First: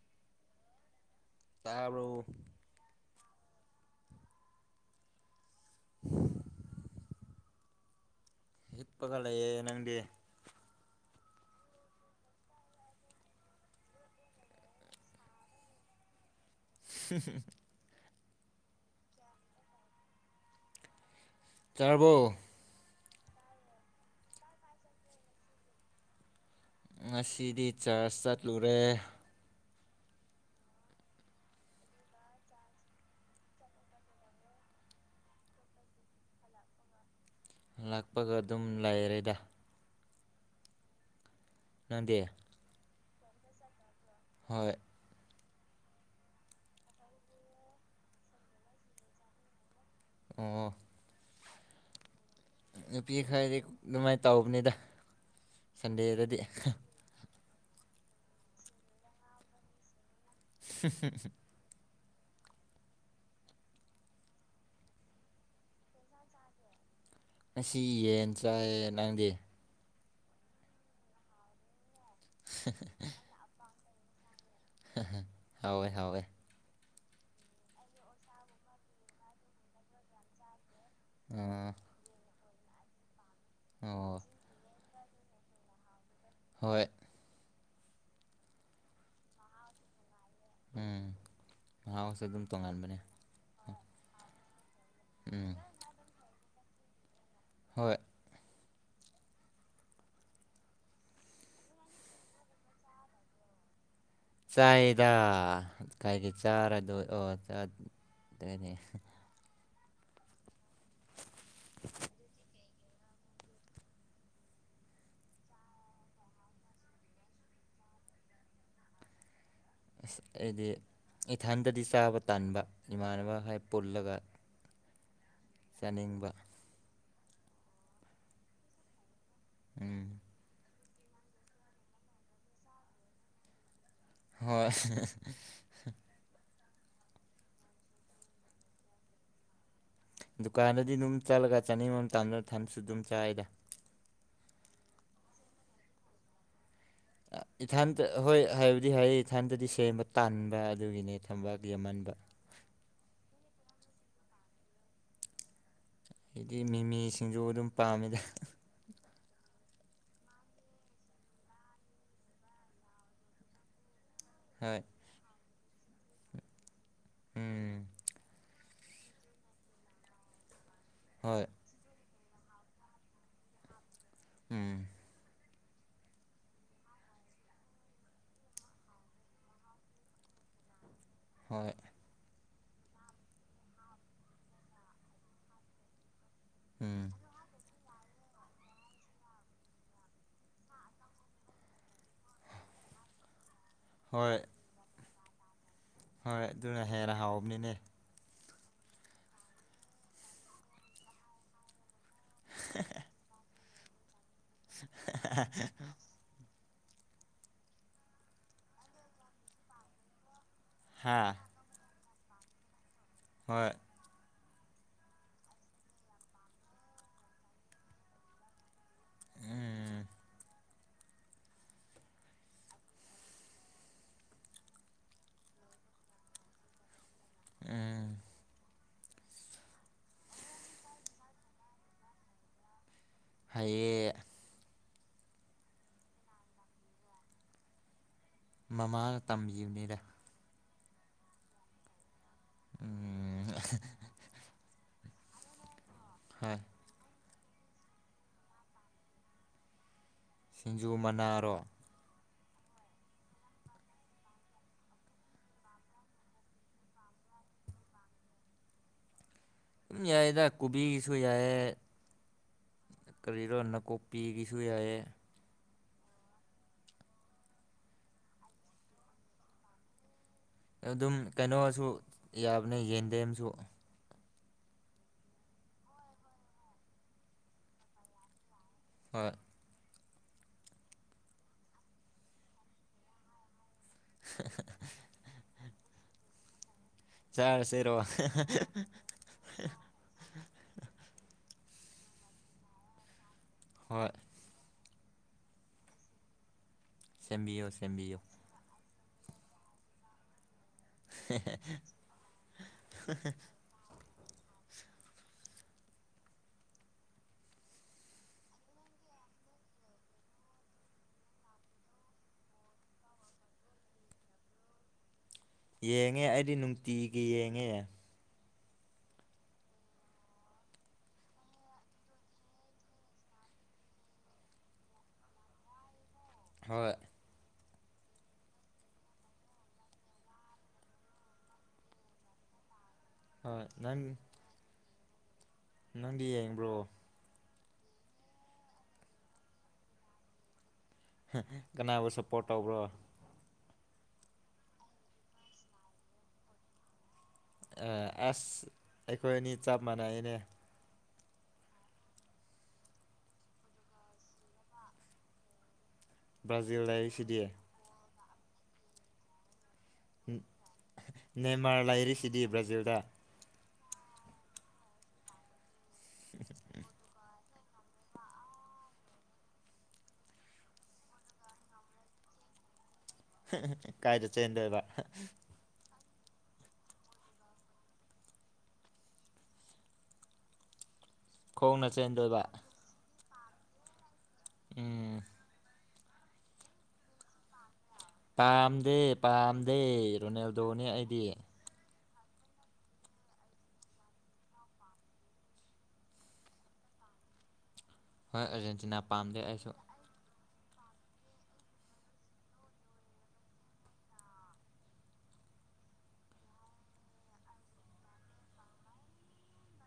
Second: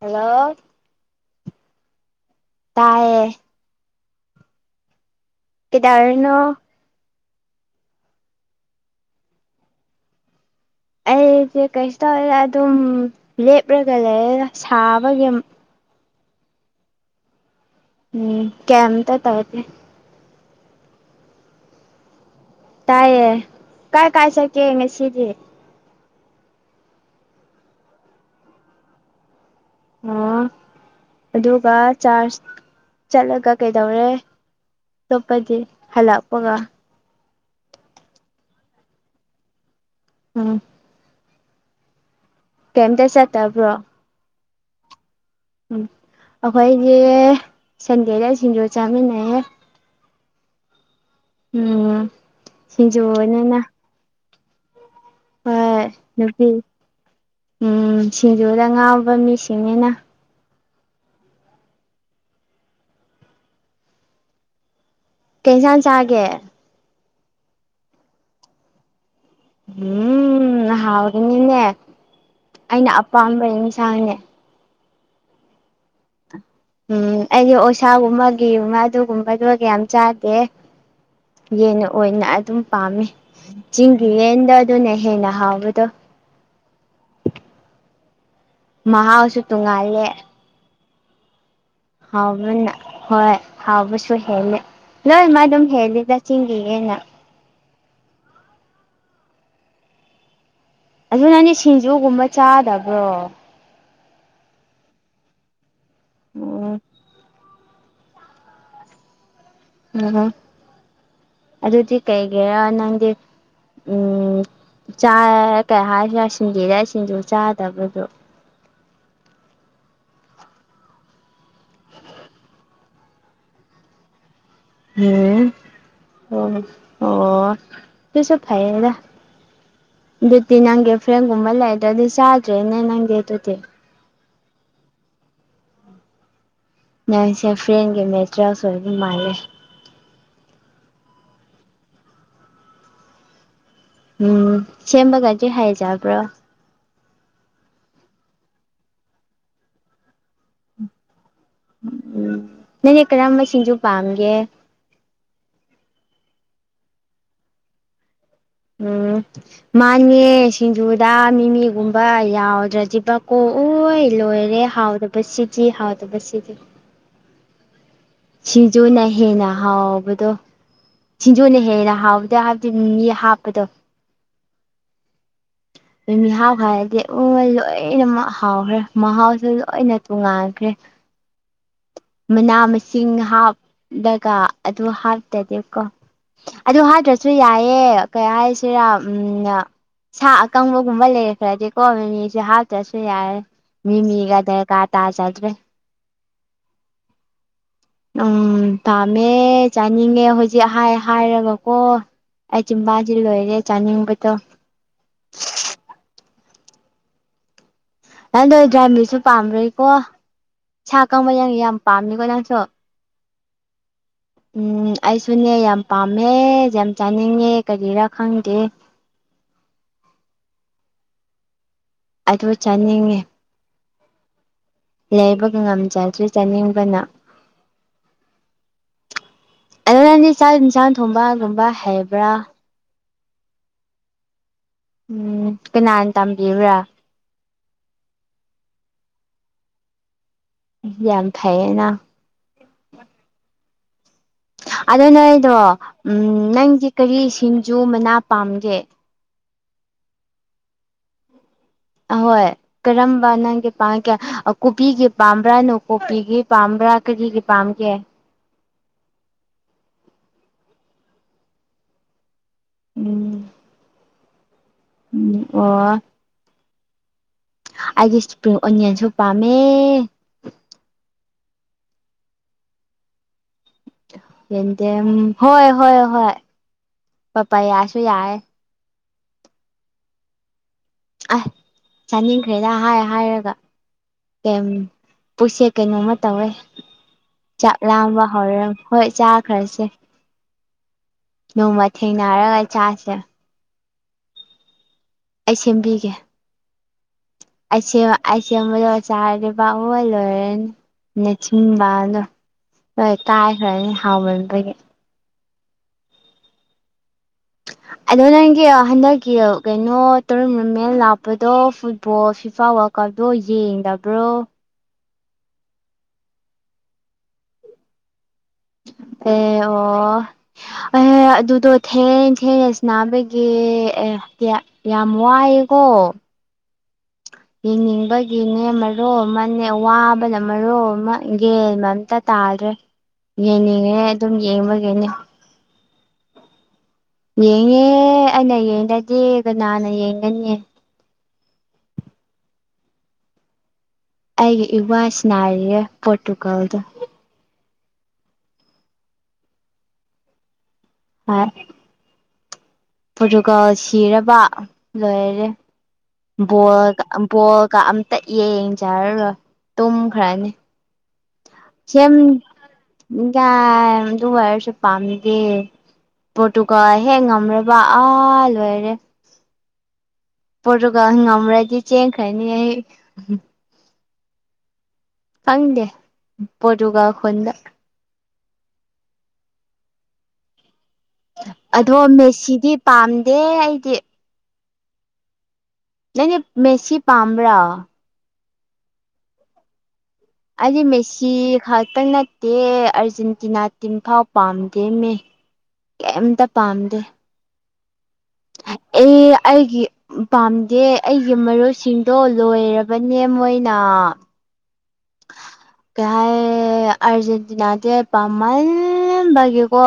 Hello ꯇꯥꯕꯔꯣ? ꯇꯥꯏꯌꯦ꯫ [inaudible] ꯀꯩꯗꯧꯔꯤꯅꯣ? ꯍꯤꯞꯄꯒꯂꯩꯌꯦ꯫ ꯅꯪꯗꯤ? ꯑꯩꯁꯦ ꯀꯩꯁꯨ ꯇꯧꯗꯦ ꯑꯗꯨꯝ ꯂꯦꯞꯂꯒ ꯂꯩꯔꯦꯗ ꯁꯥꯕꯒꯤ꯫ [unintelligible] ꯎꯝ ꯀꯦꯝ ꯇ ꯇꯧꯗꯦ꯫ ꯇꯥꯔꯕꯣ? ꯇꯥꯏꯌꯦ ꯀꯥꯏ ꯀꯥꯏ ꯆꯠꯀꯦ ꯉꯁꯤꯗꯤ? ꯉꯁꯤꯗꯤ ꯆꯔꯆ ꯆꯠꯂꯨꯔꯦ꯫ ꯑꯣ ꯑꯗꯨꯒ ꯆꯥꯔꯖ ꯆꯠꯂꯒ ꯀꯩꯗꯧꯔꯦ? ꯑꯇꯣꯞꯄꯗꯤ ꯍꯜꯂꯛꯄꯒ? ꯍꯥꯂꯛꯄꯒ ꯑꯗꯨꯝ ꯂꯥꯏꯔꯦꯗ꯫ ꯎꯝ ꯅꯪꯗꯤ? ꯀꯝꯇ ꯆꯠꯇꯕ꯭ꯔꯣ? ꯍꯣꯏ ꯎꯝ ꯑꯩꯈꯣꯏꯗꯤ ꯁꯟꯗꯦꯗ ꯁꯤꯡꯖꯨ ꯆꯥꯃꯤꯟꯅꯩꯌꯦ꯫ ꯑꯣ ꯎꯝ ꯅꯨꯄꯤ ꯁꯤꯡꯖꯨꯅꯤꯅ ꯈꯔꯗꯤ ꯑꯗꯨꯃꯥꯏꯅ ꯇꯧꯕꯅꯤꯗ꯫ ꯍꯣꯏ ꯁꯟꯗꯦꯗꯗꯤ ꯅꯨꯄꯤ ꯎꯝ ꯁꯤꯡꯖꯨꯗ ꯉꯥꯎꯕ ꯃꯤꯁꯤꯡꯅꯤꯅ꯫ [unintelligible] ꯀꯩ ꯏꯟꯁꯥꯡ ꯆꯥꯒꯦ? ꯉꯁꯤ ꯌꯦꯟ ꯆꯥꯏꯌꯦ꯫ ꯅꯪꯗꯦ? ꯎꯝ ꯍꯥꯎꯒꯅꯤꯅꯦ ꯑꯩꯅ ꯑꯄꯥꯝꯕ ꯌꯦꯟꯁꯥꯡꯅꯦ꯫ ꯍꯥꯎꯋꯦ ꯍꯥꯎꯋꯦ꯫ ꯎꯝ ꯑꯩꯗꯤ ꯑꯣꯛꯁꯥꯒꯨꯝꯕꯒꯤ ꯑꯗꯨꯒꯨꯝꯕꯗꯣ ꯌꯥꯝ ꯆꯥꯗꯦ꯫ ꯑꯥ ꯌꯦꯟꯅ ꯑꯣꯏꯅ ꯑꯗꯨꯝ ꯄꯥꯝꯃꯦ ꯆꯤꯡꯒꯤ ꯑꯣ ꯌꯦꯟꯗꯣ ꯑꯗꯨꯅ ꯍꯦꯟꯅ ꯍꯥꯎꯕꯗꯣ꯫ ꯍꯣꯏ ꯃꯍꯥꯎꯁꯨ ꯇꯣꯡꯉꯥꯜꯂꯦ꯫ ꯎꯝ ꯃꯍꯥꯎꯁꯨ ꯑꯗꯨꯝ ꯍꯥꯎꯕꯅ ꯇꯣꯉꯥꯟꯕꯅꯦ ꯍꯣꯏ꯫ ꯍꯥꯎꯕꯁꯨ ꯍꯦꯜꯂꯦ ꯂꯣꯏ ꯃꯥ ꯎꯝ ꯑꯗꯨꯝ ꯍꯦꯜꯂꯤꯗ ꯆꯤꯡꯒꯤ ꯌꯦꯟꯅ꯫ ꯍꯣꯏ ꯑꯗꯨ ꯅꯪꯗꯤ ꯁꯤꯡꯖꯨꯒꯨꯝꯕ ꯆꯥꯗꯕ꯭ꯔꯣ? ꯆꯥꯏꯌꯦꯗ ꯀꯒꯤ ꯎꯝ ꯆꯥꯔꯣꯏꯗꯣꯏꯅꯣꯅꯦ꯫ ꯑꯣ ꯑꯗꯨꯗꯤ ꯀꯩꯒꯤꯔꯥ ꯅꯪꯗꯤ ꯎꯝ ꯆꯥ ꯀꯩ ꯍꯥꯏꯁꯤꯔ ꯁꯤꯡꯗꯦꯗ ꯁꯤꯡꯗꯨ ꯆꯥꯗꯕꯗꯣ ꯑꯁ ꯑꯩꯗꯤ ꯏꯊꯟꯗꯗꯤ ꯆꯥꯕ ꯇꯥꯟꯕ ꯏꯃꯥꯟꯅꯕꯈ ꯄꯨꯜꯂꯒ ꯎꯝ ꯆꯥꯅꯤꯡꯕ ꯑꯣ ꯑꯣ ꯄꯤꯁꯨ ꯐꯥꯏꯑꯦꯗ ꯎꯝ ꯑꯗꯨꯗꯤ ꯅꯪꯒꯤ ꯐ꯭ꯔꯦꯟꯒꯨꯝꯕ ꯂꯩꯗ꯭ꯔꯗꯤ ꯆꯥꯗ꯭ꯔꯦꯅꯦ ꯅꯪꯗꯤ ꯑꯗꯨꯗꯤ ꯍꯣꯏ ꯅꯪꯁꯦ ꯐ꯭ꯔꯦꯟꯒꯤ ꯃꯦꯇꯔꯤꯌꯦꯜꯁꯨ ꯑꯣꯏꯕ ꯃꯥꯜꯂꯦ ꯗꯨꯀꯥꯟꯗꯗꯤ ꯑꯗꯨꯝ ꯆꯠꯂꯒ ꯆꯥꯅꯤꯡꯕ ꯃꯇꯝꯗ ꯊꯟꯁꯨ ꯑꯗꯨꯝ ꯆꯥꯏꯗ ꯎꯝ ꯁꯦꯝꯕꯒꯗꯤ ꯍꯥꯏꯖꯕ꯭ꯔꯣ ꯏꯊꯟꯇ ꯍꯣꯏ ꯍꯥꯏꯕꯗꯤ ꯍꯩ ꯏꯊꯟꯇꯗꯤ ꯁꯦꯝꯕ ꯇꯥꯟꯕ ꯑꯗꯨꯒꯤꯅꯦ ꯊꯝꯕ ꯗꯦꯃꯟꯕ ꯎꯝ ꯅꯪꯗꯤ ꯀꯔꯝꯕ ꯁꯤꯡꯖꯨ ꯄꯥꯝꯒꯦ ꯑꯩꯗꯤ ꯃꯤꯃꯤꯁꯤꯡꯖꯨ ꯑꯗꯨꯝ ꯄꯥꯝꯃꯤꯗ ꯃꯥꯟꯅꯦ ꯁꯤꯡꯖꯨꯗ ꯃꯤꯃꯤꯒꯨꯝꯕ ꯌꯥꯎꯗ꯭ꯔꯗꯤꯕ ꯀꯣꯛꯎ ꯂꯣꯏ ꯑꯔꯦ ꯍꯣꯏ ꯍꯥꯎꯗ ꯕꯁꯤꯁꯤꯖꯤ ꯍꯥꯎꯗꯕꯁꯤꯁꯤꯖꯤ ꯎꯝ ꯁꯤꯡꯖꯨꯅ ꯍꯦꯟꯅ ꯍꯥꯎꯕꯗꯣ ꯍꯣꯏ ꯁꯤꯡꯖꯨꯅ ꯍꯦꯟꯅ ꯍꯥꯎꯕꯗ ꯃꯤꯃꯤ ꯍꯥꯞꯄꯗꯣ ꯎꯝ [unintelligible] ꯃꯤꯃꯤ ꯍꯥꯞꯈꯔꯗꯤ ꯎꯃ ꯂꯣꯏꯅ ꯍꯥꯎꯈ꯭ꯔꯦ ꯃꯍꯥꯎꯁꯨ ꯂꯣꯏꯅ ꯇꯣꯉꯥꯟꯈ꯭ꯔꯦ ꯍꯣꯏ ꯃꯅꯥ ꯃꯁꯤꯡ ꯍꯥꯞꯂꯒ ꯑꯗꯨ ꯍꯥꯞꯇꯗꯤꯕꯀꯣ ꯑꯗꯨ ꯎꯝ ꯍꯥꯏꯠꯇ꯭ꯔꯁꯨ ꯌꯥꯏꯑꯦ ꯀꯩ ꯍꯥꯏꯁꯤꯔꯥ ꯎꯝ ꯁꯥ ꯑꯀꯪꯕꯒꯨꯝꯕ ꯂꯩꯔꯈ꯭ꯔꯗꯤꯀꯣ ꯃꯤꯁꯦ ꯍꯥꯞꯇ꯭ꯔꯁꯨ ꯌꯥꯔꯦ ꯍꯣꯏ ꯃꯤꯃꯤꯒꯗꯔ ꯀꯥ ꯇꯥꯖꯗꯔꯦ ꯍꯣꯏ ꯑꯗꯨꯅ ꯍꯦꯟꯅ ꯍꯥꯎꯕꯅꯤꯅꯦ ꯎꯝ ꯄꯥꯝꯃꯦ ꯆꯥꯅꯤꯡꯉꯦ ꯍꯧꯖꯤꯛ ꯍꯥꯏꯔꯒꯀꯣ ꯑꯩ ꯆꯤꯝꯕꯟꯁꯤ ꯂꯣꯏꯔꯦ ꯆꯥꯅꯤꯡꯕꯗꯣ [unintelligible] ꯅꯪꯗꯣ ꯗ꯭ꯔꯥꯏ ꯃꯤꯠꯁꯨ ꯄꯥꯝꯕꯣꯏꯀꯣ ꯏꯁ ꯁꯥꯥ ꯍꯥ ꯀꯪꯕ ꯌꯥꯪꯉ ꯌꯥꯝ ꯄꯥꯝꯅꯤꯀꯣ ꯅꯪꯁꯨ ꯍꯣꯏ ꯎꯝ ꯑꯩꯁꯨꯅꯦ ꯌꯥꯝ ꯄꯥꯝꯃꯦ ꯌꯥꯝ ꯆꯥꯅꯤꯡꯉꯦ ꯀꯔꯤꯔꯥ ꯈꯪꯗꯦ ꯎꯝ ꯑꯗꯨ ꯆꯥꯅꯤꯡꯉꯤ ꯂꯩꯕꯒ ꯉꯝꯖꯗ꯭ꯔꯦ ꯆꯥꯅꯤꯡꯕꯅ ꯎꯝ ꯑꯗꯨ ꯅꯪꯗꯤ ꯆꯥꯛ ꯌꯦꯟꯁꯥꯡ ꯊꯣꯡꯕꯒꯨꯝꯕ ꯍꯩꯕ꯭ꯔꯥ ꯍꯥꯏꯌꯦ ꯎꯝ ꯀꯅꯥꯅ ꯇꯝꯕꯤꯕ꯭ꯔꯥ ꯃꯃꯥꯅ ꯇꯝꯕꯤꯕꯅꯤꯗ ꯌꯥꯝ ꯐꯩꯌꯦꯅ ꯎꯝ ꯑ ꯅꯣꯏꯗꯣ ꯎꯝ ꯍꯣꯏ ꯅꯪꯗꯤ ꯀꯔꯤ ꯁꯤꯡꯖꯨ ꯃꯅꯥ ꯄꯥꯝꯒꯦ ꯁꯤꯡꯖꯨ ꯃꯅꯥꯔꯣ ꯑꯍꯣꯏ ꯀꯔꯝꯕ ꯅꯪꯒꯤ ꯄꯥꯝꯒꯦ ꯀꯣꯕꯤꯒꯤ ꯄꯥꯝꯕ꯭ꯔꯥ ꯅꯥꯀꯨꯞꯄꯤꯒꯤ ꯄꯥꯝꯕ꯭ꯔꯥ ꯀꯔꯤꯒꯤ ꯄꯥꯝꯒꯦ ꯑꯗꯨꯨꯝ ꯌꯥꯏꯗ ꯀꯣꯕꯤꯒꯤꯁꯨ ꯌꯥꯏ ꯎꯝ ꯀꯔꯤꯔꯣ ꯅꯀꯨꯞ ꯅꯥꯀꯨꯞꯄꯤꯒꯤꯁꯨ ꯌꯥꯏꯌꯦ ꯎꯝ ꯑꯣ ꯑꯩꯒꯤ ꯏꯁꯄ꯭ꯔꯤꯡ ꯑꯣꯅꯤꯌꯟꯁꯨ ꯄꯥꯝꯃꯦ ꯑꯗꯨꯝ ꯀꯩꯅꯣꯁꯨ ꯌꯥꯕꯅꯦ ꯌꯦꯟꯗꯦꯝꯁꯨ ꯌꯦꯡꯗꯦꯝ ꯍꯣꯏ ꯍꯣꯏ ꯍꯣꯏ ꯄꯥꯄꯥꯌꯥꯁꯨ ꯌꯥꯏꯑꯦ ꯍꯣꯏ ꯑꯏ ꯆꯥꯅꯤꯡꯈ꯭ꯔꯦꯗ ꯍꯥꯏ ꯍꯥꯏꯔꯒ ꯀꯦꯝ ꯄꯨꯛꯁꯦ ꯀꯩꯅꯣꯝꯃ ꯇꯧꯋꯦ ꯆꯥꯛ ꯆꯥꯔꯁꯤꯔꯣ ꯂꯥꯝꯕ ꯍꯧꯔꯦ ꯍꯣꯏ ꯆꯥꯈ꯭ꯔꯁꯦ [unintelligible] ꯅꯣꯡꯃ ꯊꯦꯡꯅꯔꯒ ꯆꯥꯁꯦ ꯍꯣꯏ ꯑꯩ ꯁꯦꯝꯕꯤꯒꯦ ꯁꯦꯝꯕꯤꯌꯣ ꯑꯩ ꯁꯦꯝꯃꯥ ꯁꯦꯝꯕꯤꯌꯣ ꯑꯩ ꯁꯦꯝꯕꯥ ꯂꯣꯏꯔꯥꯒꯥ ꯆꯔꯗꯤ ꯄꯨꯝꯂꯣꯏ ꯂꯣꯏꯔꯅꯤ ꯅꯆꯤꯟꯕꯟꯗꯣ ꯂꯣꯏ ꯀꯥꯏꯈ꯭ꯔꯅꯤ ꯍꯥꯎꯃꯟꯕꯒꯤ ꯑꯗꯣ ꯅꯪꯒꯤ ꯍꯟꯗꯛꯀꯤ ꯀꯩꯅꯣ ꯇꯔꯝ ꯃꯤ ꯃꯦꯜ ꯂꯥꯛꯄꯗꯣ ꯐꯨꯠꯕꯣꯜ ꯐꯤ ꯐ ꯋꯔ ꯀꯞꯇꯣ ꯌꯦꯡꯗꯕ꯭ꯔꯣ ꯌꯦꯡꯉꯦ ꯑꯩꯗꯤ ꯅꯨꯡꯇꯤꯒꯤ ꯌꯦꯡꯉꯦ ꯑꯦ ꯑꯣ ꯑꯌꯥꯌꯥ ꯑꯗꯨꯗꯣ ꯊꯦꯡꯉꯥ ꯊꯦꯡꯉꯥ ꯁꯅꯥꯕꯒꯤ ꯑꯦ ꯌꯥꯝ ꯋꯥꯏꯑꯦꯀꯣ ꯍꯣꯏ ꯌꯦꯡꯅꯤꯡꯕꯒꯤꯅꯦ ꯃꯔꯣꯜ ꯑꯃꯅꯦ ꯋꯥꯕꯅ ꯃꯔꯣꯜ ꯑꯃ ꯒꯌ꯭ꯥꯟ ꯃꯦꯝ ꯑꯃꯇ ꯇꯥꯗ꯭ꯔꯦ ꯍꯣꯏ ꯌꯦꯡꯅꯤꯡꯉꯦ ꯅꯪ ꯑꯗꯨꯝ ꯌꯦꯡꯕꯒꯤꯅꯦ ꯅꯪꯗꯤ ꯌꯦꯡꯕ꯭ꯔꯣ ꯌꯦꯡꯉꯦ ꯑꯩꯅ ꯌꯦꯡꯗꯔ꯭ꯗꯤ ꯀꯅꯥꯅ ꯌꯦꯡꯒꯅꯤꯌꯦ ꯍꯦ ꯀꯅꯥꯕꯨ ꯁꯞꯄꯣꯔꯠ ꯇꯧꯕ꯭ꯔꯣ ꯑꯩꯒꯤ ꯏꯋꯥ ꯅꯥꯔꯤꯌꯦ ꯄꯣꯔꯇꯨꯒꯜꯗꯣ ꯑꯁ ꯑꯩꯈꯣꯏ ꯑꯅꯤ ꯆꯞ ꯃꯥꯟꯅꯩꯅꯦ ꯍꯣꯏ ꯄꯣꯔꯇꯨꯒꯥꯜ ꯁꯤꯔꯕ ꯂꯣꯏꯔꯦ ꯕ꯭ꯔꯥꯖꯤꯜ ꯕꯣꯜꯒꯥ ꯂꯩꯔꯤꯁꯤꯗꯤ ꯕꯣꯜꯒꯥ ꯑꯝꯇꯥ ꯑꯝꯇꯥ ꯌꯦꯡꯖꯥꯔꯔꯣꯏ ꯇꯨꯝꯈ꯭ꯔꯅꯤ ꯅꯦꯃꯥꯔ ꯂꯥꯏꯔꯤꯁꯤꯗꯤ ꯕ꯭ꯔꯥꯖꯤꯜꯗ ꯌꯥꯔꯦ ꯑꯗꯨ ꯑꯣꯏꯔꯁꯨ ꯄꯥꯝꯗꯦ ꯄꯣꯠꯇꯨꯒꯜ ꯍꯦꯛ ꯉꯝꯔꯕꯥ ꯑꯥ ꯂꯣꯏꯔꯦ ꯐꯣꯠꯇꯣꯒꯜ ꯉꯝꯔꯗꯤ ꯆꯦꯟꯈꯔꯅꯤ ꯑꯩ ꯀꯥꯏꯗ ꯆꯦꯟꯗꯣꯏꯕ ꯈꯪꯗꯦ ꯄꯣꯔꯇꯨꯒꯜ ꯈꯨꯟꯗꯥ ꯈꯣꯡꯅ ꯑꯗꯣ ꯆꯦꯟꯗꯣꯏꯕ ꯃꯦꯁꯤꯗꯤ ꯄꯥꯝꯗꯦ ꯑꯩꯗꯤ ꯎꯝ ꯅꯪꯗꯤ ꯃꯦꯁꯤ ꯄꯝꯕꯔ ꯄꯥꯝꯗꯦ ꯄꯥꯝꯗꯦ ꯑꯩꯗꯤ ꯃꯦꯁꯤ ꯈꯥꯛꯇꯪ ꯅꯠꯇꯦ ꯑꯥꯔꯖꯦꯟꯇꯤꯅꯥ ꯇꯤꯝ ꯐꯥꯎ ꯄꯥꯝꯗꯦꯃꯦ ꯀꯩꯝꯇ ꯄꯥꯝꯗꯦ ꯍꯣꯏ ꯑꯥꯔꯖꯦꯟꯇꯤꯅꯥ ꯑꯦ ꯄꯥꯝꯗꯦ ꯑꯩꯁꯨ ꯑꯩꯒꯤ ꯄꯥꯝꯗꯦ ꯑꯩꯒꯤ ꯃꯔꯣꯏꯁꯤꯡꯗꯣ ꯂꯣꯏꯔꯕꯅꯦ ꯃꯣꯏꯅ ꯀꯩ ꯍꯥꯏ ꯑꯔꯖꯦꯟꯇꯤꯅꯥꯁꯦ ꯄꯥꯝꯃꯜꯕꯒꯤꯀꯣ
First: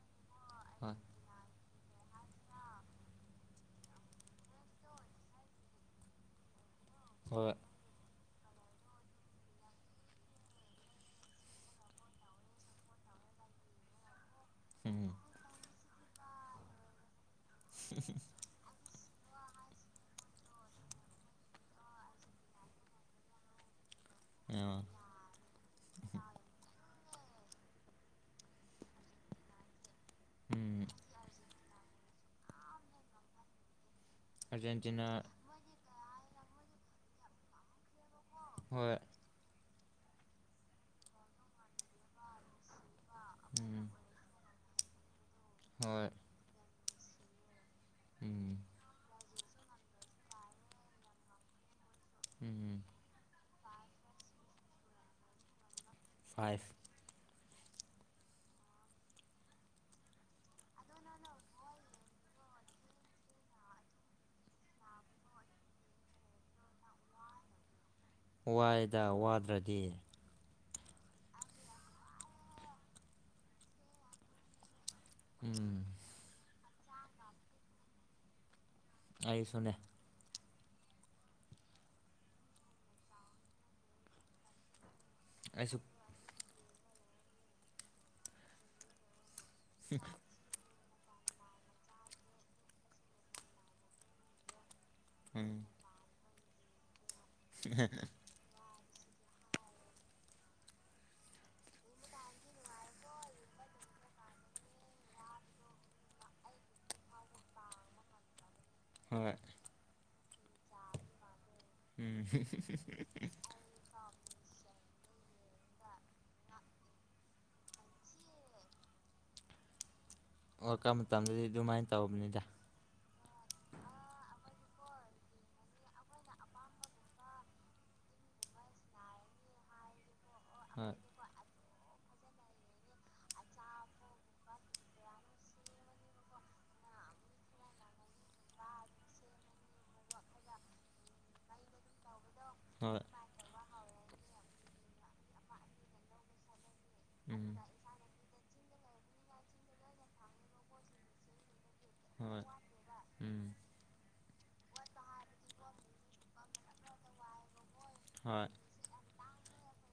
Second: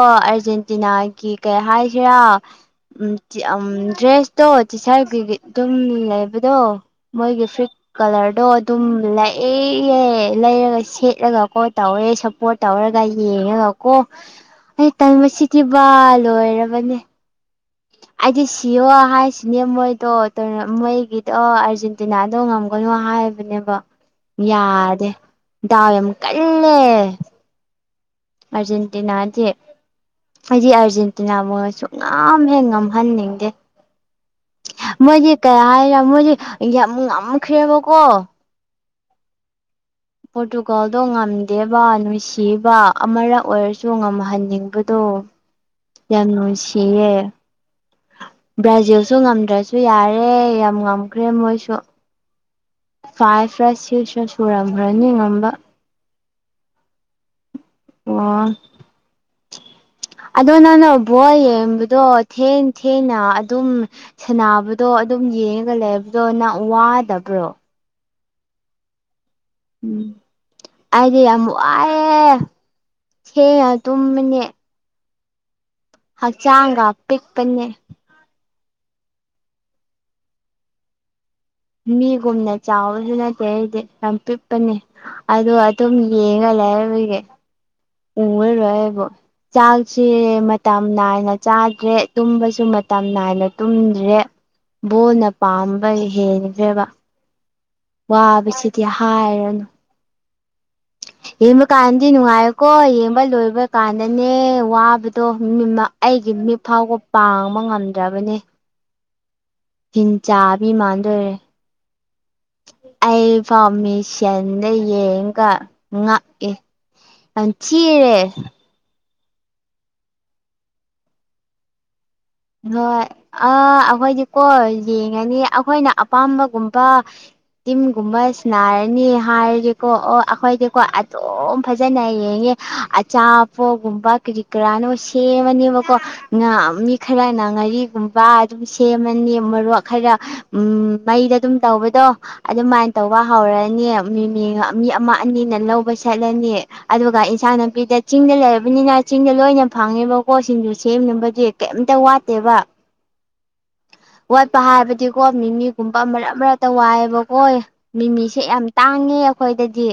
ꯍꯣꯏ ꯑꯥꯔꯖꯦꯟꯇꯤꯅꯥꯒꯤ ꯀꯩ ꯍꯥꯏꯁꯤꯔꯥ ꯎꯝ ꯗ꯭ꯔꯦꯁꯇꯣ ꯇꯤ ꯁꯥꯔꯠꯀꯤ ꯑꯗꯨꯝ ꯂꯩꯕꯗꯣ ꯃꯣꯏꯒꯤ ꯍꯣꯏ ꯐꯨꯔꯤꯠ ꯀꯂꯔꯗꯣ ꯑꯗꯨꯝ ꯂꯥꯛꯑꯦ [unintelligible] ꯂꯩꯔꯒ ꯁꯦꯠꯂꯒꯀꯣ ꯇꯧꯔꯦ ꯁꯞꯄꯣꯔꯠ ꯇꯧꯔꯒ ꯌꯦꯡꯉꯒ ꯀꯣ ꯑꯩ ꯎꯝ ꯇꯟꯕꯁꯤ ꯗꯤꯚ ꯂꯣꯏꯔꯕꯅꯦ [inaudible] ꯑꯩꯗꯤ ꯁꯤꯌꯣ ꯍꯥꯏꯁꯤꯅꯦ ꯃꯣꯏꯗꯣ ꯃꯣꯏꯒꯤꯗꯣ ꯑꯥꯔꯖꯦꯟꯇꯤꯅꯥꯗꯣ ꯉꯝ ꯀꯩꯅꯣ ꯍꯥꯏꯕꯅꯦꯕ ꯑ ꯌꯥꯗꯦ ꯗꯥꯎ ꯌꯥꯝ ꯀꯜꯂꯦ ꯑꯥꯔꯖꯦꯟꯇꯤꯅꯥꯗꯤ ꯑꯩꯗꯤ ꯎꯝ ꯑꯥꯔꯖꯦꯟꯇꯤꯅꯥ [unintelligible] ꯉꯝ ꯍꯦꯛ ꯉꯝꯍꯟꯅꯤꯡꯗꯦ ꯑꯥꯔꯖꯦꯟꯇꯤꯅꯥ ꯃꯣꯏꯗꯤ ꯀꯩ ꯍꯥꯏꯅꯤ ꯃꯣꯏꯗꯤ ꯌꯥꯝ ꯉꯝꯈ꯭ꯔꯦꯕꯀꯣ ꯍꯣꯏ ꯄ꯭ꯔꯣꯔꯇꯨꯒꯜꯗꯣ ꯉꯝ ꯗꯦꯕ ꯅꯨꯡꯁꯤꯕ ꯑꯃꯔꯛ ꯑꯣꯏꯔꯁꯨ ꯎꯝ ꯉꯝꯍꯟꯅꯤꯡꯕꯗꯣ ꯍꯣꯏ ꯌꯥꯝ ꯅꯨꯡꯁꯤꯌꯦ ꯎꯝ ꯕ꯭ꯔꯥꯖꯤꯜꯁꯨ ꯉꯝꯗ꯭ꯔꯁꯨ ꯌꯥꯔꯦ ꯌꯥꯝ ꯉꯝꯈ꯭ꯔꯦ ꯃꯣꯏꯁꯨ ꯎꯝ ꯎꯝ ꯐꯥꯏꯐꯔ ꯁꯤꯛꯁꯔ ꯁꯨꯔꯝꯈ꯭ꯔꯅꯤ ꯉꯝꯕ ꯐꯥꯏꯚ ꯑꯣ ꯑꯗꯣ ꯅꯪꯅ ꯕꯣꯜ ꯌꯦꯡꯕꯗꯣ ꯊꯦꯡ ꯊꯦꯡꯅ ꯑꯗꯨꯝ ꯁꯥꯅꯕꯗꯣ ꯑꯗꯨꯝ ꯌꯦꯡꯉꯒ ꯂꯩꯕꯗꯣ ꯅꯪ ꯋꯥꯗꯕ꯭ꯔꯣ ꯋꯥꯏꯗ ꯋꯥꯗ꯭ꯔꯗꯤ ꯎꯝ ꯑꯩꯗꯤ ꯌꯥꯝ ꯋꯥꯏꯑꯦ ꯊꯦꯡꯉ ꯇꯨꯝꯃꯅꯦ ꯎꯝ ꯍꯛꯆꯥꯡꯒ ꯄꯤꯛꯄꯅꯦ ꯑꯩꯁꯨꯅꯦ ꯃꯤꯒꯨꯝꯅ ꯆꯥꯎꯕꯁꯨ ꯅꯠꯇꯦ ꯑꯩꯗꯤ ꯌꯥꯝ ꯄꯤꯛꯄꯅꯦ ꯑꯗꯣ ꯑꯩꯁꯨ ꯑꯗꯨꯝ ꯌꯦꯡꯉꯒ ꯂꯩꯕꯒꯤ ꯎꯉꯔꯣꯏ ꯑꯩꯕꯨ ꯆꯥꯛꯁꯦ ꯃꯇꯝ ꯅꯥꯏꯅ ꯆꯥꯗ꯭ꯔꯦ ꯇꯨꯝꯕꯁꯨ ꯃꯇꯝ ꯅꯥꯏꯅ ꯇꯨꯝꯗ꯭ꯔꯦ ꯕꯣꯟꯅ ꯎꯝ ꯄꯥꯝꯕ ꯍꯦꯟꯈ꯭ꯔꯦꯕ [unintelligible] ꯋꯥꯕꯁꯤꯗꯤ ꯍꯥꯏꯔꯨꯔꯅꯨ ꯌꯦꯡꯕ ꯀꯥꯟꯗꯤ ꯅꯨꯡꯉꯥꯏꯀꯣ ꯌꯦꯡꯕ ꯂꯣꯏꯕ ꯀꯥꯟꯗꯅꯦ ꯋꯥꯕꯗꯣ ꯃꯤ ꯃꯛ ꯑꯩꯒꯤ ꯃꯤꯠ ꯐꯥꯎꯕ ꯄꯥꯡꯕ ꯉꯝꯗ꯭ꯔꯕꯅꯦ ꯍꯣꯏ ꯍꯤꯡ ꯆꯥꯕꯤ ꯃꯥꯟꯗꯣꯏꯔꯦ ꯎꯝ [unintelligible] ꯑꯩ ꯐꯥꯎ ꯃꯤꯡꯁꯦꯟꯗ ꯌꯦꯡꯉꯒ ꯉꯛꯑꯦ [unintelligible] ꯋꯥꯔꯜ ꯀꯞ ꯃꯇꯝꯗꯗꯤ ꯑꯗꯨꯃꯥꯏꯅ ꯇꯧꯕꯅꯤꯗ ꯍꯣꯏ ꯑꯥ ꯑꯩꯈꯣꯏꯗꯤꯀꯣ ꯌꯦꯡꯉꯅꯤ ꯑꯩꯈꯣꯏꯅ ꯑꯄꯥꯝꯕꯒꯨꯝꯕ ꯇꯤꯝꯒꯨꯝꯕ ꯁꯥꯅꯔꯅꯤ ꯍꯥꯏꯔꯒꯦꯀꯣ ꯑꯣ ꯑꯩꯈꯣꯏꯗꯤꯀꯣ ꯍꯣꯏ ꯑꯗꯨꯝ ꯐꯖꯅ ꯌꯦꯡꯉꯦ ꯑꯆꯥꯄꯣꯠꯒꯨꯝꯕ ꯀꯔꯤ ꯀꯔꯥꯅꯣ ꯁꯦꯝꯃꯅꯦꯕꯀꯣ ꯉꯥ ꯃꯤ ꯈꯔꯅ ꯉꯥꯔꯤꯒꯨꯝꯕ ꯑꯗꯨꯝ ꯁꯦꯝꯃꯅꯤ ꯃꯣꯔꯣꯛ ꯈꯔ ꯃꯩꯗ ꯑꯗꯨꯝ ꯇꯧꯕꯗꯣ ꯑꯗꯨꯃꯥꯏꯅ ꯍꯣꯏ ꯇꯧꯕ ꯍꯧꯔꯅꯤ ꯃꯤ ꯃꯤ ꯑꯃ ꯑꯅꯤꯅ ꯂꯧꯕ ꯆꯠꯂꯅꯤ ꯑꯗꯨꯒ ꯎꯝ ꯏꯟꯁꯥꯡ ꯅꯥꯄꯤꯗ ꯆꯤꯡꯗ ꯂꯩꯔꯕꯅꯤꯅ ꯆꯤꯡꯗ ꯂꯣꯏꯅ ꯐꯪꯉꯤꯕ ꯀꯣꯠꯁꯤꯡꯗꯨ ꯁꯦꯝꯅꯕꯗꯤꯦ ꯀꯩꯝꯇ ꯍꯣꯏ ꯋꯥꯠꯇꯦꯕ ꯎꯝ ꯋꯥꯠꯄ ꯍꯥꯏꯕꯗꯤꯀꯣ ꯃꯤ ꯃꯤꯒꯨꯝꯕ ꯃꯔꯛ ꯃꯔꯛꯇ ꯋꯥꯏꯑꯦꯕꯀꯣ ꯃꯤꯃꯤꯁꯦ ꯍꯣꯏ ꯌꯥꯝ ꯇꯥꯡꯉꯦ ꯑꯩꯈꯣꯏꯗꯗꯤ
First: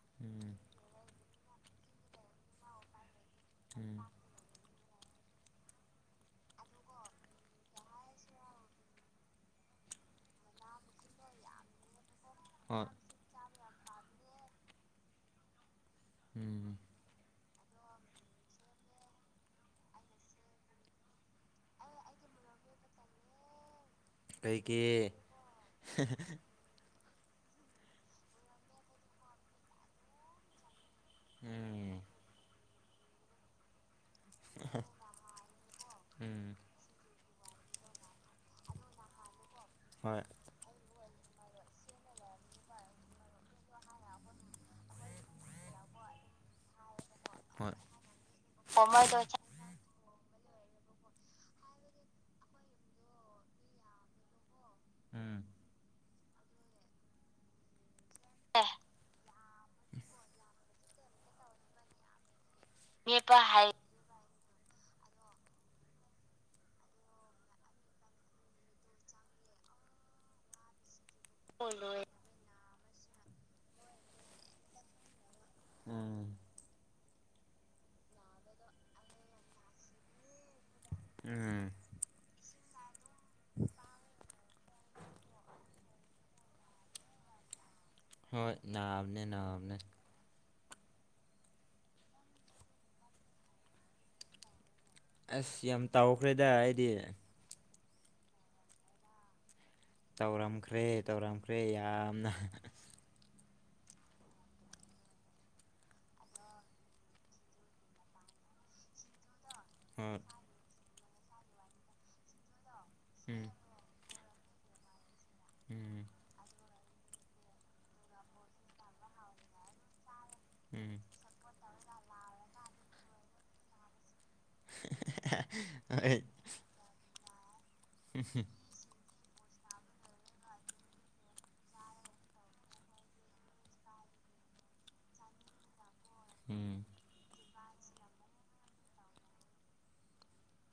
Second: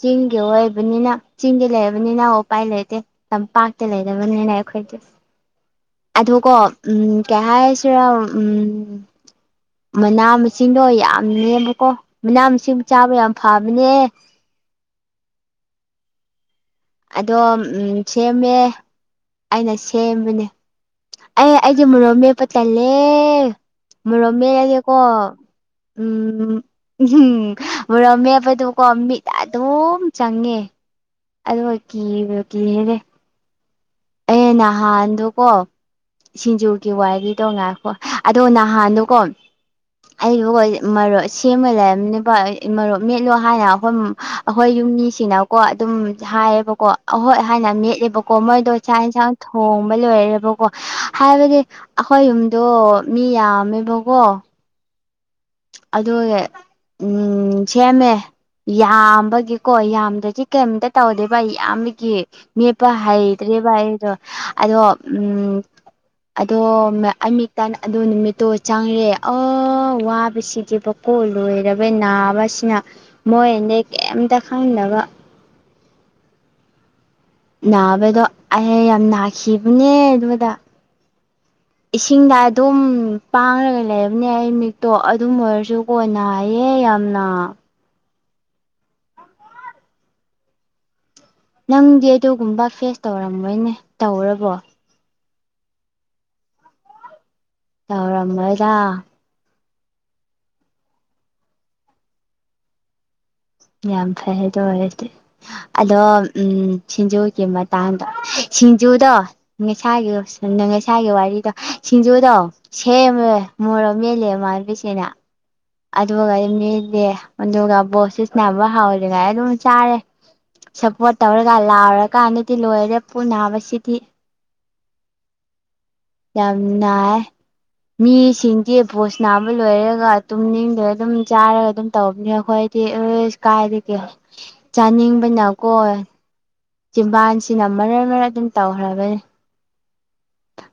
ꯆꯤꯡꯒꯤ ꯎꯝ ꯑꯣꯏꯕꯅꯤꯅ ꯆꯤꯡꯒꯤ ꯂꯩ ꯍꯥꯏꯔꯕꯅꯤꯅ ꯑꯣꯄꯥꯏ ꯂꯩꯇꯦ ꯇꯝꯄꯥꯛꯇ ꯎꯝ ꯂꯩꯕꯅꯤꯅꯦ ꯑꯩꯈꯣꯏꯗꯤ ꯑꯗꯨꯀꯣ ꯎꯝ ꯀꯩ ꯍꯥꯏ ꯔ ꯎꯝ ꯃꯅꯥ ꯃꯁꯤꯡꯗꯣ ꯌꯥꯝ ꯅꯦꯝꯕꯀꯣ ꯃꯅꯥ ꯃꯁꯤꯡꯕꯨ ꯍꯣꯏ ꯆꯥꯕ ꯌꯥꯝ ꯐꯕꯅꯦ ꯎꯝ ꯑꯗꯣ ꯁꯦꯝꯃꯦ ꯑꯩꯅ ꯁꯦꯝꯕꯅꯦ ꯑꯩ ꯑꯩꯁꯦ ꯃꯣꯔꯣꯛ ꯃꯦꯠꯄ ꯇꯜꯂꯦ ꯃꯣꯔꯣꯛ ꯃꯦꯠꯂꯗꯤꯀꯣ ꯀꯩꯒꯤ ꯎꯝ ꯎꯝ ꯃꯣꯔꯛ ꯃꯦꯠꯄꯗꯨꯀꯣ ꯃꯤꯠ ꯑꯗꯨꯝ ꯆꯪꯉꯦ ꯑꯗꯨꯒ ꯎꯝ ꯀꯤꯒꯀꯤꯔꯦ ꯑꯦ ꯅꯍꯥꯟꯗꯨ ꯀꯣ ꯎꯝ ꯁꯤꯡꯖꯨꯒꯤ ꯋꯥꯔꯤꯗꯣ ꯉꯥꯏꯈꯣ ꯑꯗꯣ ꯅꯍꯥꯟꯗꯣꯀꯣ ꯍꯣꯏ ꯑꯩꯕꯨ ꯃꯔꯨꯞ ꯁꯦꯝꯕ ꯂꯩꯔꯝꯅꯦꯕ ꯃꯔꯨꯞ ꯃꯦꯠꯂꯣ ꯍꯥꯏꯅ ꯑꯩꯈꯣꯏ ꯑꯩꯈꯣꯏ ꯌꯨꯝꯃꯤꯁꯤꯡꯅꯀꯣ ꯑꯗꯨꯝ ꯍꯥꯏꯌꯦꯕꯀꯣ ꯑꯩꯍꯣꯏ ꯍꯥꯏꯅ ꯍꯣꯏ ꯃꯦꯠꯂꯦꯕꯀꯣ ꯃꯣꯏꯗꯣ ꯆꯥꯛ ꯍꯤꯡꯁꯥꯡ ꯊꯣꯡꯕ ꯂꯣꯏꯔꯦꯕꯀꯣ ꯍꯥꯏꯕꯗꯤ ꯑꯩꯈꯣꯏ ꯌꯨꯝꯗꯣ ꯃꯤ ꯌꯥꯝꯃꯦꯕꯀꯣ ꯎꯝ ꯑꯗꯨ ꯎꯝ ꯁꯦꯝꯃꯦ ꯑꯦ ꯌꯥꯝꯕꯒꯤꯀꯣ ꯌꯥꯝꯗ꯭ꯔꯗꯤ ꯀꯩꯝꯇ ꯇꯧꯗꯦꯕ ꯌꯥꯝꯕꯒꯤ ꯃꯦꯠꯄ ꯅꯦꯄꯥ ꯍꯥꯏ ꯍꯩꯇ꯭ꯔꯦꯕ ꯑꯩꯗꯣ ꯑꯗꯣ ꯎꯝ ꯑꯗꯣ ꯑꯃꯤꯛꯇ ꯑꯗꯨ ꯅꯨꯃꯤꯠꯇꯣ ꯆꯪꯔꯦ ꯑꯣ ꯋꯥ ꯁꯤꯗꯤ ꯕꯀꯣ ꯂꯣꯏꯔꯕ ꯂꯣꯏ ꯅꯥꯕꯁꯤꯅ ꯃꯣꯏꯅꯗꯤ ꯀꯩꯝꯇ ꯈꯪꯗꯅꯕ ꯎꯝ ꯅꯥꯕꯗꯣ ꯑꯩ ꯌꯥꯝ ꯅꯥꯈꯤꯕꯅꯦ ꯑꯗꯨꯗ ꯎꯝ ꯏꯁꯤꯡꯗ ꯑꯗꯨꯝ ꯄꯥꯡꯂꯒ ꯂꯩꯕꯅꯦ ꯑꯩ ꯃꯤꯠꯇꯣ ꯑꯗꯨꯝ ꯑꯣꯏꯔꯁꯨ ꯑꯣ ꯅꯌꯦ ꯌꯥꯝꯅ ꯍꯣꯏ ꯅꯥꯕꯅꯦ ꯅꯥꯕꯅꯦ ꯅꯪꯗꯤ ꯑꯗꯨꯒꯨꯝꯕ ꯐꯦꯁ ꯇꯧꯔꯝꯃꯣꯏꯅꯦ ꯇꯧꯔꯕꯣ ꯑꯁ ꯌꯥꯝ ꯇꯥꯎꯈ꯭ꯔꯦꯗ ꯑꯩꯗꯤ ꯇꯧꯔꯝꯃꯣꯏꯗ ꯇꯧꯔꯝꯈ꯭ꯔꯦ ꯇꯧꯔꯝꯈ꯭ꯔꯦ ꯌꯥꯝꯅ ꯌꯥꯝ ꯐꯩ ꯍꯥꯏꯗꯣ ꯑꯣꯏꯗꯤ ꯑꯗꯣ ꯎꯝ ꯁꯤꯡꯖꯨꯒꯤ ꯃꯇꯥꯡꯗ ꯁꯤꯡꯖꯨꯗꯣ ꯉ ꯏꯁꯥꯒꯤ ꯍꯣꯏ [unintelligible] ꯏꯁꯥꯒꯤ ꯋꯥꯔꯤꯗꯣ ꯁꯤꯡꯖꯨꯗꯣ ꯁꯦꯝꯂꯦ ꯎꯝ ꯃꯣꯔꯣꯠ ꯃꯦꯠꯂꯦ ꯏꯃꯥꯥꯟꯕꯤꯁꯤꯡꯅ ꯎꯝ ꯑꯗꯨꯒꯩ ꯃꯦꯠꯂꯦ ꯑꯗꯨꯒ ꯕꯣꯜ ꯁꯤ ꯁꯥꯅꯕ ꯍꯥꯎꯗ꯭ꯔꯤꯉꯩ ꯑꯗꯨꯝ ꯆꯥꯔꯦ ꯎꯝ ꯁꯞꯄꯣꯔꯠ ꯇꯧꯔꯒ ꯂꯥꯎꯔꯀꯥꯟꯗꯗꯤ ꯂꯣꯏꯔꯦ ꯄꯨꯛꯕꯁꯤꯗꯤ ꯍꯣꯏ ꯌꯥꯝ ꯅꯥꯏ ꯃꯤꯁꯤꯡꯗꯤ ꯕꯣꯜ ꯁꯥꯅꯕ ꯂꯣꯏꯔꯒ ꯇꯨꯝꯅꯤꯡꯗꯦ ꯑꯗꯨꯝ ꯆꯥꯔꯒ ꯑꯗꯨꯝ ꯇꯧꯕꯅꯦ ꯑꯩꯈꯣꯏꯗꯤ ꯑꯁ ꯀꯥꯏꯗꯒꯦ ꯆꯥꯅꯤꯡꯕꯅꯀꯣ ꯎꯝ ꯖꯤꯟꯕꯥꯟꯁꯤꯅ ꯃꯔ ꯃꯔ ꯑꯗꯨꯝ ꯇꯧꯈ꯭ꯔꯕꯅꯤ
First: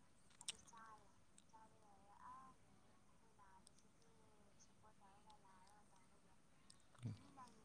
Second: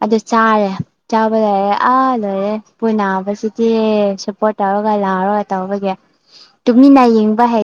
ꯑꯗꯨ ꯆꯥꯔꯦ ꯆꯥꯕ ꯂꯣꯏꯔꯦ ꯑꯥ ꯂꯣꯏꯔꯦ ꯄꯨꯛ ꯅꯥꯕꯁꯤꯗꯤ ꯁꯞꯄꯣꯔꯠ ꯇꯧꯔꯒ ꯂꯥꯎꯔꯒ ꯇꯧꯕꯒꯤ ꯇꯨꯃꯤꯟꯅ ꯌꯦꯡꯕ ꯍꯩ